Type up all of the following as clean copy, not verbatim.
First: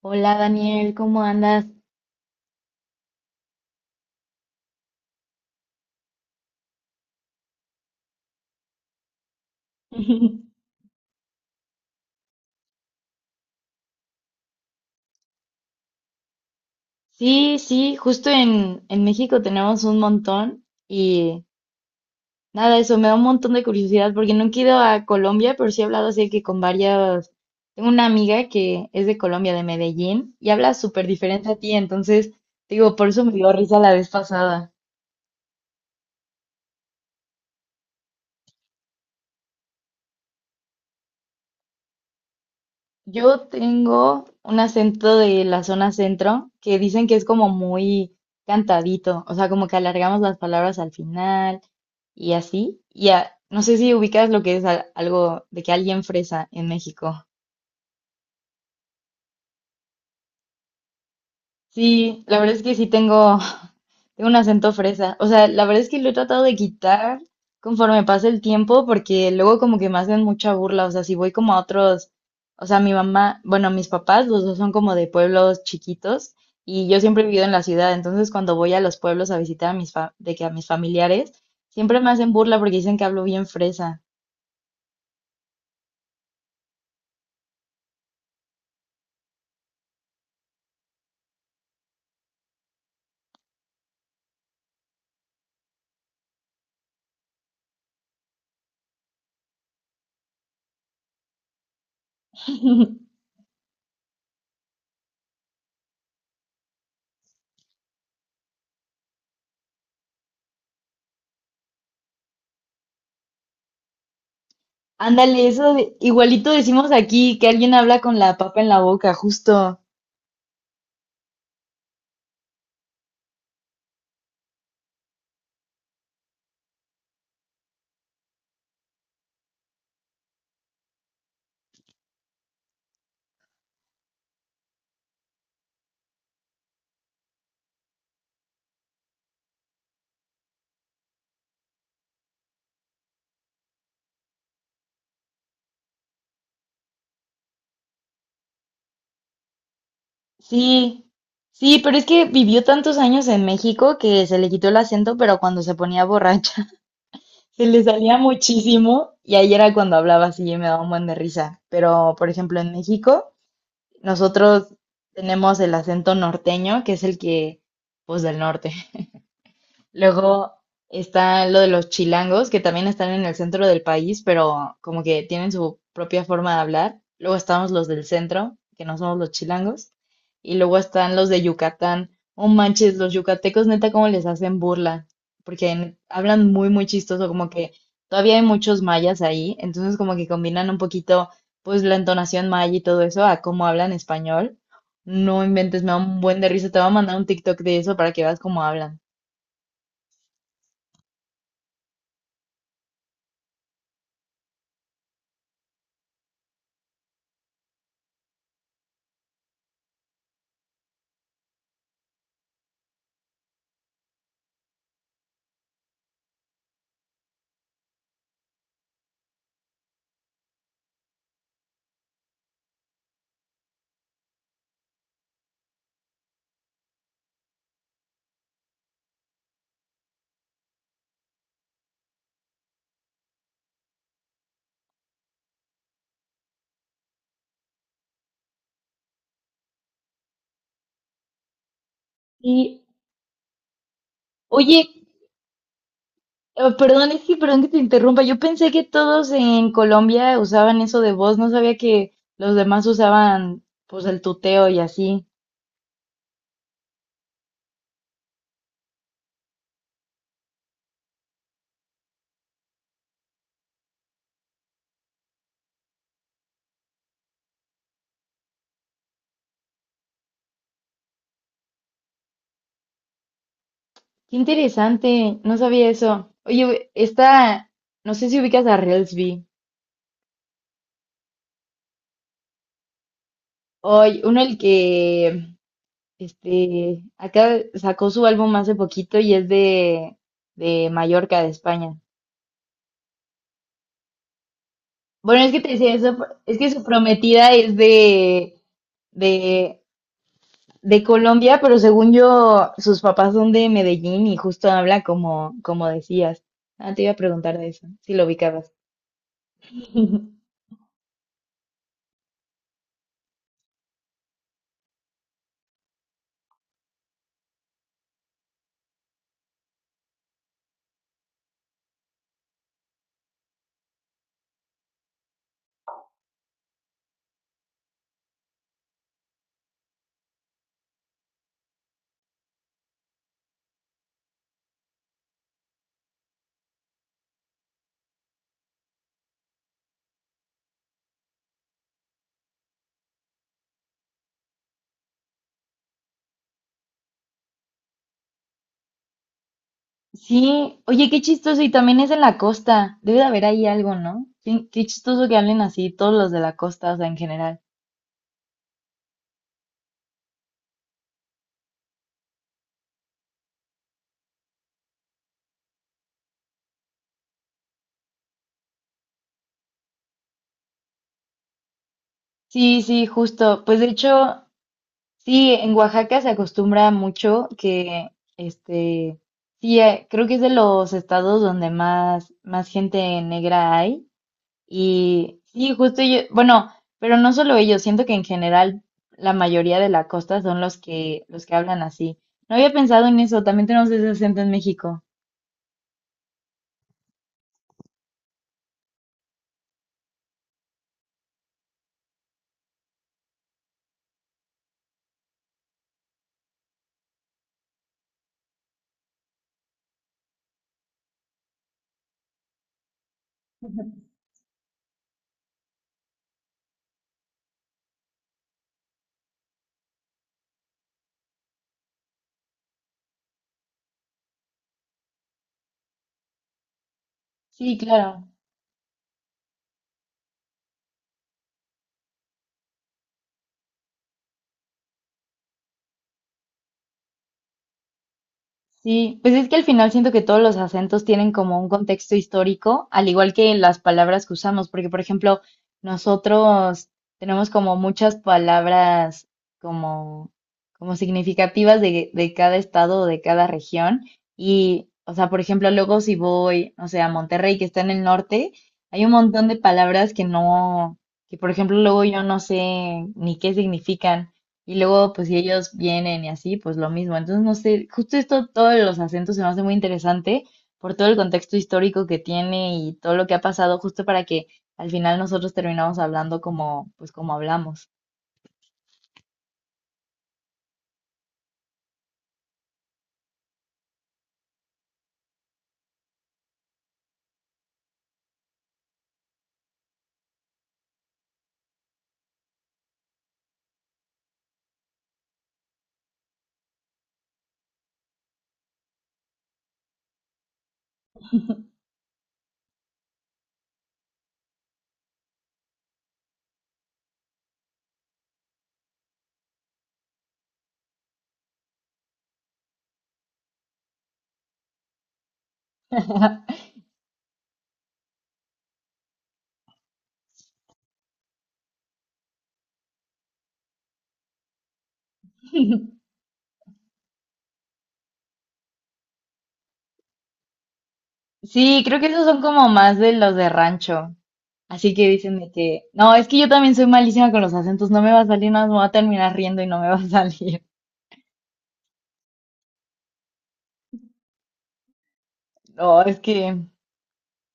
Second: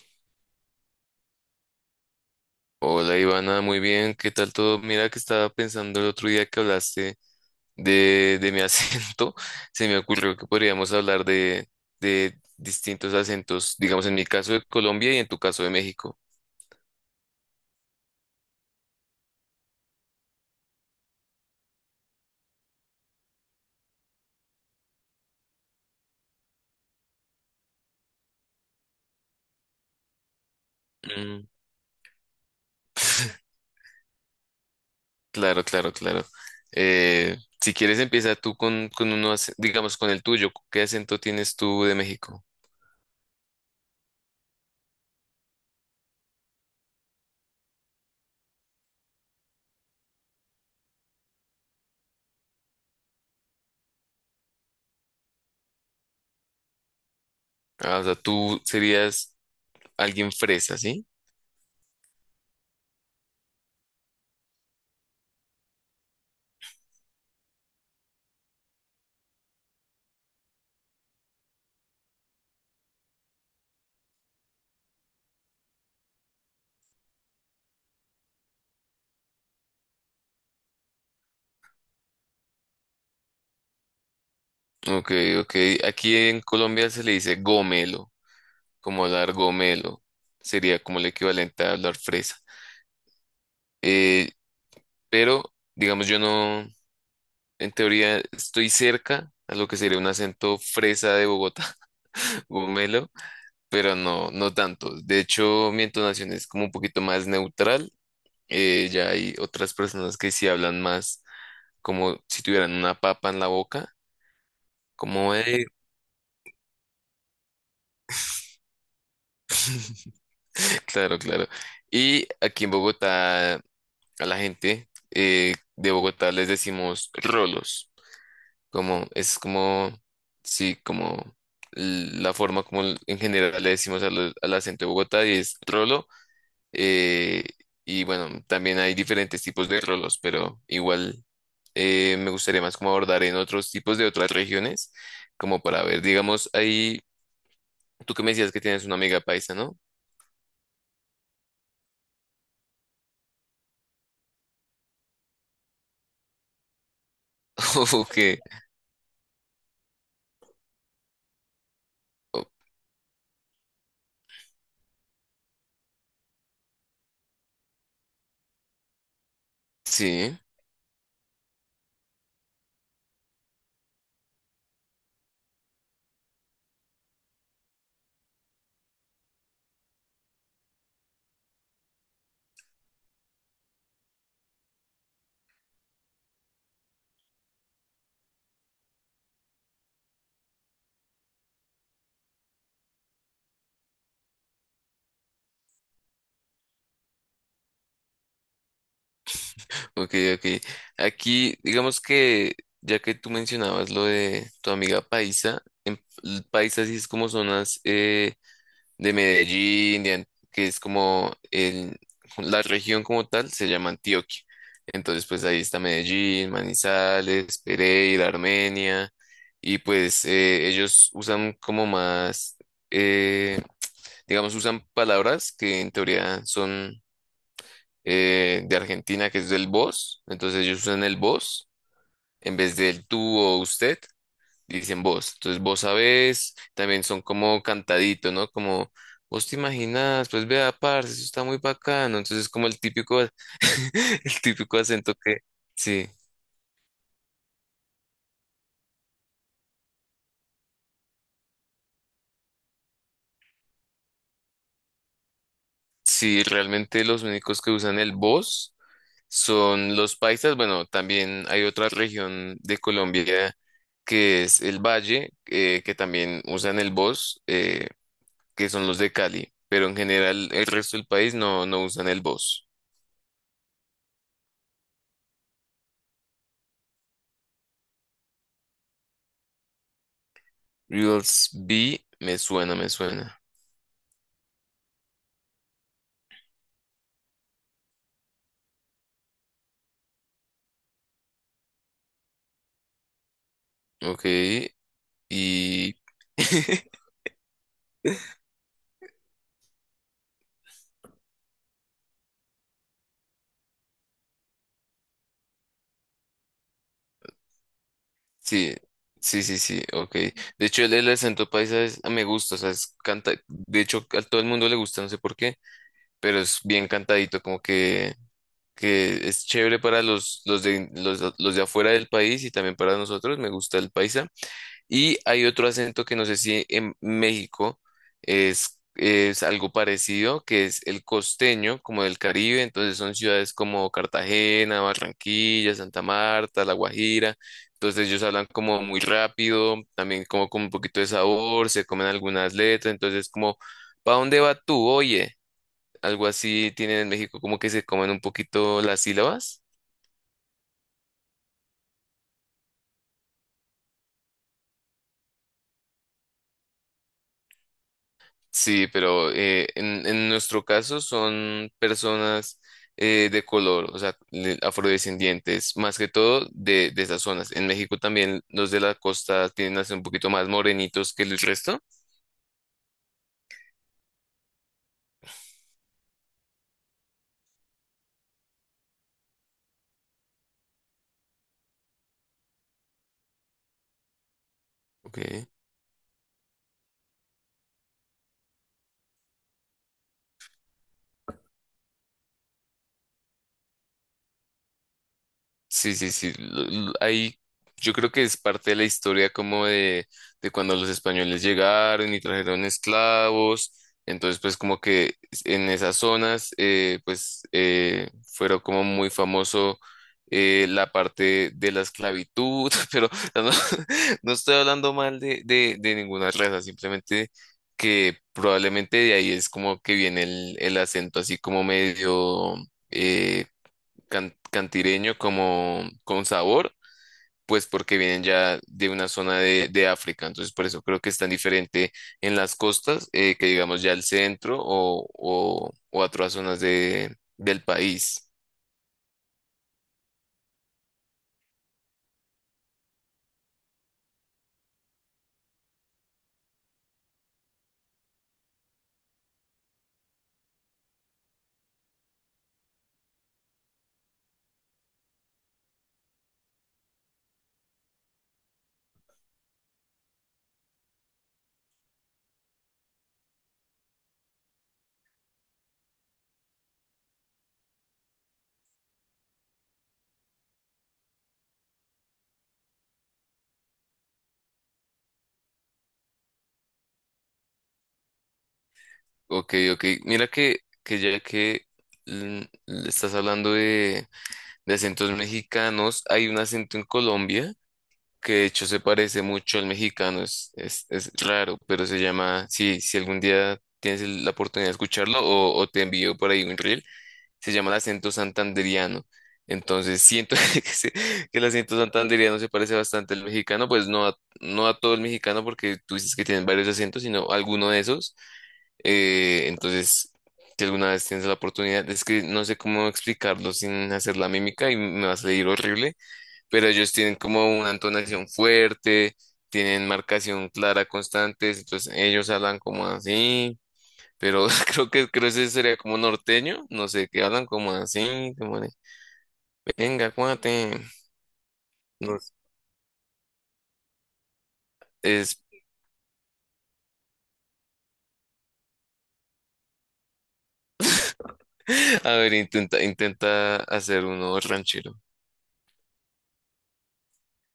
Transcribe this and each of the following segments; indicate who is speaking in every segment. Speaker 1: Hola Daniel, ¿cómo andas?
Speaker 2: Hola Ivana, muy bien, ¿qué tal todo? Mira que estaba pensando el otro día que hablaste de mi acento, se me ocurrió que podríamos hablar de distintos acentos, digamos en mi caso de Colombia y en tu caso de México.
Speaker 1: Sí, sí, justo en México tenemos un montón y nada, eso me da un montón de curiosidad porque nunca he ido a Colombia, pero sí he hablado así que con varias, tengo una amiga que es de Colombia, de Medellín, y habla súper
Speaker 2: Mm.
Speaker 1: diferente a ti, entonces digo, por eso me dio risa la vez pasada.
Speaker 2: Claro, claro, claro. Eh, si quieres empieza tú con uno, digamos con el tuyo, ¿qué acento tienes tú de México?
Speaker 1: Yo tengo un acento de la zona centro que dicen que es como muy cantadito, o sea, como que alargamos las palabras al final. Y así. No sé si ubicas lo que es algo de que alguien fresa en México.
Speaker 2: Ah, o sea, tú serías alguien fresa, ¿sí?
Speaker 1: Sí, la verdad es que sí tengo, tengo un acento fresa. O sea, la verdad es que lo he tratado de quitar conforme pasa el tiempo porque luego como que me hacen mucha burla. O sea, si voy como a otros, o sea, mi mamá, bueno, mis papás, los dos son como de pueblos chiquitos y yo siempre he vivido en la ciudad. Entonces, cuando voy a los pueblos a visitar a mis fa- de que a mis familiares, siempre me hacen burla porque dicen que hablo bien fresa.
Speaker 2: Ok, ok, aquí en Colombia se le dice gomelo. Como largomelo, sería como el equivalente a hablar fresa. Eh, pero, digamos, yo no, en teoría, estoy cerca a lo que sería un acento fresa de Bogotá, gomelo, pero no, no tanto. De hecho, mi entonación es como un poquito más neutral. Ya hay otras personas que sí hablan más como si tuvieran una papa en la boca, como,
Speaker 1: Ándale, igualito decimos aquí que alguien habla con la papa en la boca, justo.
Speaker 2: claro, claro. Y aquí en Bogotá, a la gente de Bogotá les decimos rolos. Como, es como, sí, como la forma como en general le decimos al, al acento de Bogotá y es trolo. eh, y bueno, también hay diferentes tipos de trolos, pero igual me gustaría más como abordar en otros tipos de otras regiones, como para ver, digamos, ahí, tú que me decías que tienes una amiga paisa, ¿no?
Speaker 1: Sí, sí, pero es que vivió tantos años en México que se le quitó el acento, pero cuando se ponía borracha se le
Speaker 2: O
Speaker 1: salía
Speaker 2: que,
Speaker 1: muchísimo y ahí era cuando hablaba así y me daba un buen de risa. Pero, por
Speaker 2: o-
Speaker 1: ejemplo, en México nosotros tenemos el acento norteño, que es el que, pues del norte.
Speaker 2: sí.
Speaker 1: Luego está lo de los chilangos, que también están en el centro del país, pero como que tienen su propia forma de hablar. Luego estamos los del centro, que no somos los chilangos. Y luego están los de Yucatán. Oh manches, los yucatecos, neta, cómo les hacen burla. Porque hablan muy, muy chistoso, como que todavía hay muchos mayas ahí. Entonces, como que combinan un poquito, pues, la entonación maya y todo eso a cómo hablan español. No inventes, me da un buen de risa. Te voy a mandar un TikTok de eso para que veas cómo hablan.
Speaker 2: Ok, ok. Aquí, digamos que, ya que tú mencionabas lo de tu amiga paisa, en el paisa sí es como zonas de Medellín, de que es como el, la región como tal, se llama Antioquia. Entonces, pues ahí está Medellín, Manizales, Pereira, Armenia, y pues ellos usan como más, eh, digamos, usan palabras que en teoría son de Argentina, que es del vos. Entonces ellos usan el vos en vez del tú o usted, dicen vos. Entonces vos sabés, también son como cantadito, ¿no? Como vos te imaginas, pues vea, parce, eso está muy bacano. Entonces es como el
Speaker 1: Y
Speaker 2: típico, el típico
Speaker 1: oye,
Speaker 2: acento que, sí,
Speaker 1: perdón, es que perdón que te interrumpa. Yo pensé que todos en Colombia usaban eso de voz, no sabía que los demás usaban pues el tuteo y así.
Speaker 2: sí, realmente los únicos que usan el vos son los paisas. Bueno, también hay otra región de Colombia que es el Valle, que también usan el vos. Que son los de Cali, pero en general el resto del país no, no usan el voz.
Speaker 1: Qué interesante, no sabía eso. Oye, esta, no sé si ubicas a Reelsby.
Speaker 2: Reels B me suena, me suena.
Speaker 1: Oye, uno el que este acá sacó su álbum hace poquito y es de Mallorca, de España.
Speaker 2: Ok,
Speaker 1: Bueno, es que te decía
Speaker 2: y...
Speaker 1: eso, es que su prometida es de de Colombia, pero según yo, sus papás son de Medellín y justo habla como, como decías. Ah, te iba a preguntar de eso, si lo ubicabas.
Speaker 2: Sí, sí, sí, sí, ok. De hecho, el, el acento paisa me gusta, o sea, es canta, de hecho, a todo el mundo le gusta, no sé por qué, pero es bien cantadito, como que es chévere para los de afuera del país y también para nosotros, me gusta el paisa. Y hay otro acento que no sé si en México es algo parecido, que es el costeño, como del Caribe. Entonces son ciudades como Cartagena, Barranquilla, Santa Marta, La Guajira. Entonces ellos hablan como muy rápido, también como con un poquito de sabor, se comen algunas letras. Entonces como, ¿pa dónde va tú? Oye, algo así tienen en México, como que se comen un poquito las sílabas.
Speaker 1: Sí, oye, qué chistoso, y también es en la costa. Debe de haber ahí algo, ¿no? Qué, qué chistoso que hablen así todos los de la costa, o sea, en general.
Speaker 2: Sí, pero en nuestro caso son personas de color, o sea, afrodescendientes, más que todo de esas zonas. En México también los de la costa tienden a ser un poquito más morenitos que el resto.
Speaker 1: Sí, sí, justo. Pues de hecho, sí, en Oaxaca se acostumbra mucho que, este, sí, creo que es de los estados donde más, más gente negra hay.
Speaker 2: Ok.
Speaker 1: Y sí, justo yo, bueno, pero no solo ellos, siento que en general la mayoría de la costa son los que hablan así. No había pensado en eso, también tenemos ese acento en México.
Speaker 2: Sí, sí, sí. Ahí yo creo que es parte de la historia como de cuando los españoles llegaron y trajeron esclavos. Entonces, pues como que en esas zonas, pues fueron como muy famoso la parte de la esclavitud, pero no, no estoy hablando mal de ninguna raza, simplemente que probablemente de ahí es como que viene el acento así como medio... eh, cantireño como con sabor, pues
Speaker 1: Sí,
Speaker 2: porque vienen
Speaker 1: claro.
Speaker 2: ya de una zona de África. Entonces, por eso creo que es tan diferente en las costas que digamos ya el centro o otras zonas de, del país.
Speaker 1: Sí, pues es que al final siento que todos los acentos tienen como un contexto histórico, al igual que las palabras que usamos, porque por ejemplo, nosotros tenemos como muchas palabras como, como significativas de cada estado o de cada región. Y, o sea, por ejemplo, luego si voy, no sé, a Monterrey, que está en el norte, hay un montón de palabras que no, que por ejemplo, luego yo no sé ni qué significan. Y luego, pues si ellos vienen y así, pues lo mismo. Entonces, no sé, justo esto, todos los acentos se me hace muy interesante por todo el contexto histórico que tiene y todo lo que ha pasado, justo para que al final nosotros terminamos hablando como, pues como hablamos.
Speaker 2: Ok, ok. Mira que ya que mm, estás hablando de acentos mexicanos, hay un acento en Colombia que de hecho se parece mucho al mexicano, es raro, pero se llama, si, si algún día tienes la oportunidad de escucharlo o te envío por ahí un reel, se llama el acento santanderiano. Entonces siento que, que el acento santanderiano se parece bastante al mexicano, pues no a, no a todo el mexicano porque tú dices que tienen varios acentos, sino alguno de esos. Entonces, si alguna vez tienes la oportunidad, es que no sé cómo explicarlo sin hacer la mímica y me va a salir horrible, pero ellos tienen como una entonación fuerte, tienen marcación clara constantes, entonces ellos hablan como así, pero creo que ese sería como norteño, no sé, que hablan como así, como de, venga, cuate,
Speaker 1: Sí, creo que
Speaker 2: no
Speaker 1: esos
Speaker 2: sé,
Speaker 1: son como más de los de rancho. Así que dicen
Speaker 2: es,
Speaker 1: de que, no, es que yo también soy malísima con los acentos, no me va a salir, nada más me voy a terminar riendo y no me va a salir.
Speaker 2: a ver, intenta, intenta hacer uno ranchero.
Speaker 1: No, es que,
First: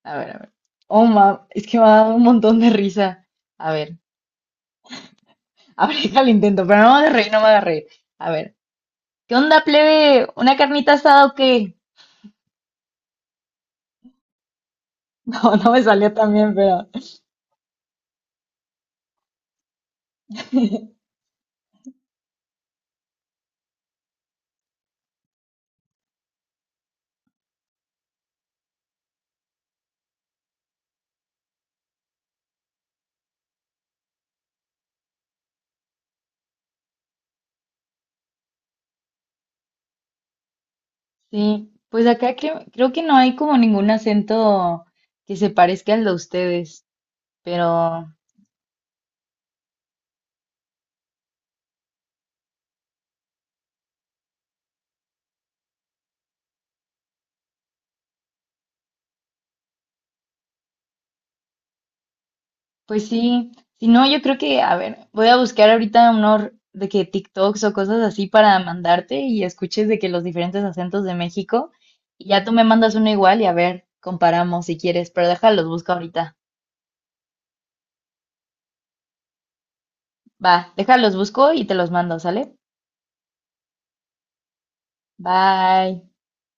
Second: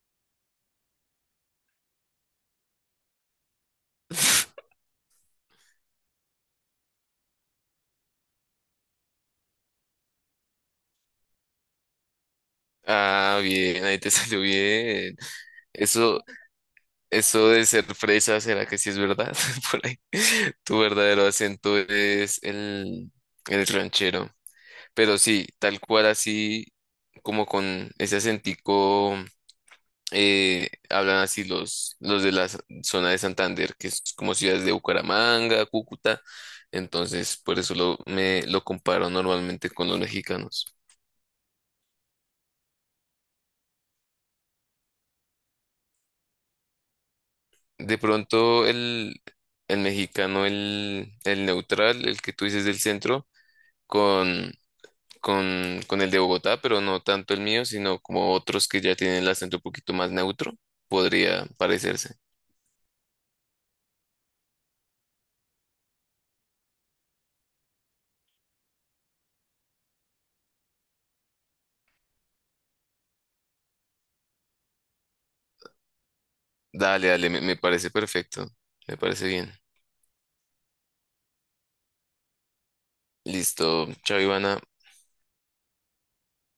Speaker 1: a ver, a ver. Oh, ma, es que me ha dado un montón de risa. A ver. Aplica el intento, pero no me hagas reír, no me hagas reír. A ver, ¿qué onda, plebe? ¿Una carnita asada o qué?
Speaker 2: Ah, bien, ahí te salió bien.
Speaker 1: No, no me salió
Speaker 2: Eso,
Speaker 1: tan bien, pero
Speaker 2: eso de ser fresa, ¿será que sí es verdad? Por ahí. Tu verdadero acento es el ranchero. Pero sí, tal cual así, como con ese acentico, hablan así los de la zona de Santander, que es como ciudades de Bucaramanga, Cúcuta. Entonces, por eso lo, me lo comparo normalmente con los mexicanos.
Speaker 1: sí. Pues acá creo, creo que no hay como ningún acento que se parezca al de ustedes,
Speaker 2: De
Speaker 1: pero
Speaker 2: pronto, el mexicano, el neutral, el que tú dices del centro, con, con el de Bogotá, pero no tanto el mío, sino como otros que ya tienen el acento un poquito más neutro, podría parecerse.
Speaker 1: pues sí. Si no, yo creo que, a ver, voy a buscar ahorita unos de que TikToks o cosas así para mandarte y escuches de que los diferentes acentos de México y ya tú me mandas uno igual y a ver, comparamos si quieres, pero déjalos, busco ahorita.
Speaker 2: Dale, dale, me parece perfecto. Me parece bien.
Speaker 1: Va, déjalos busco y te los mando, ¿sale?
Speaker 2: Listo, chao, Ivana.
Speaker 1: Bye.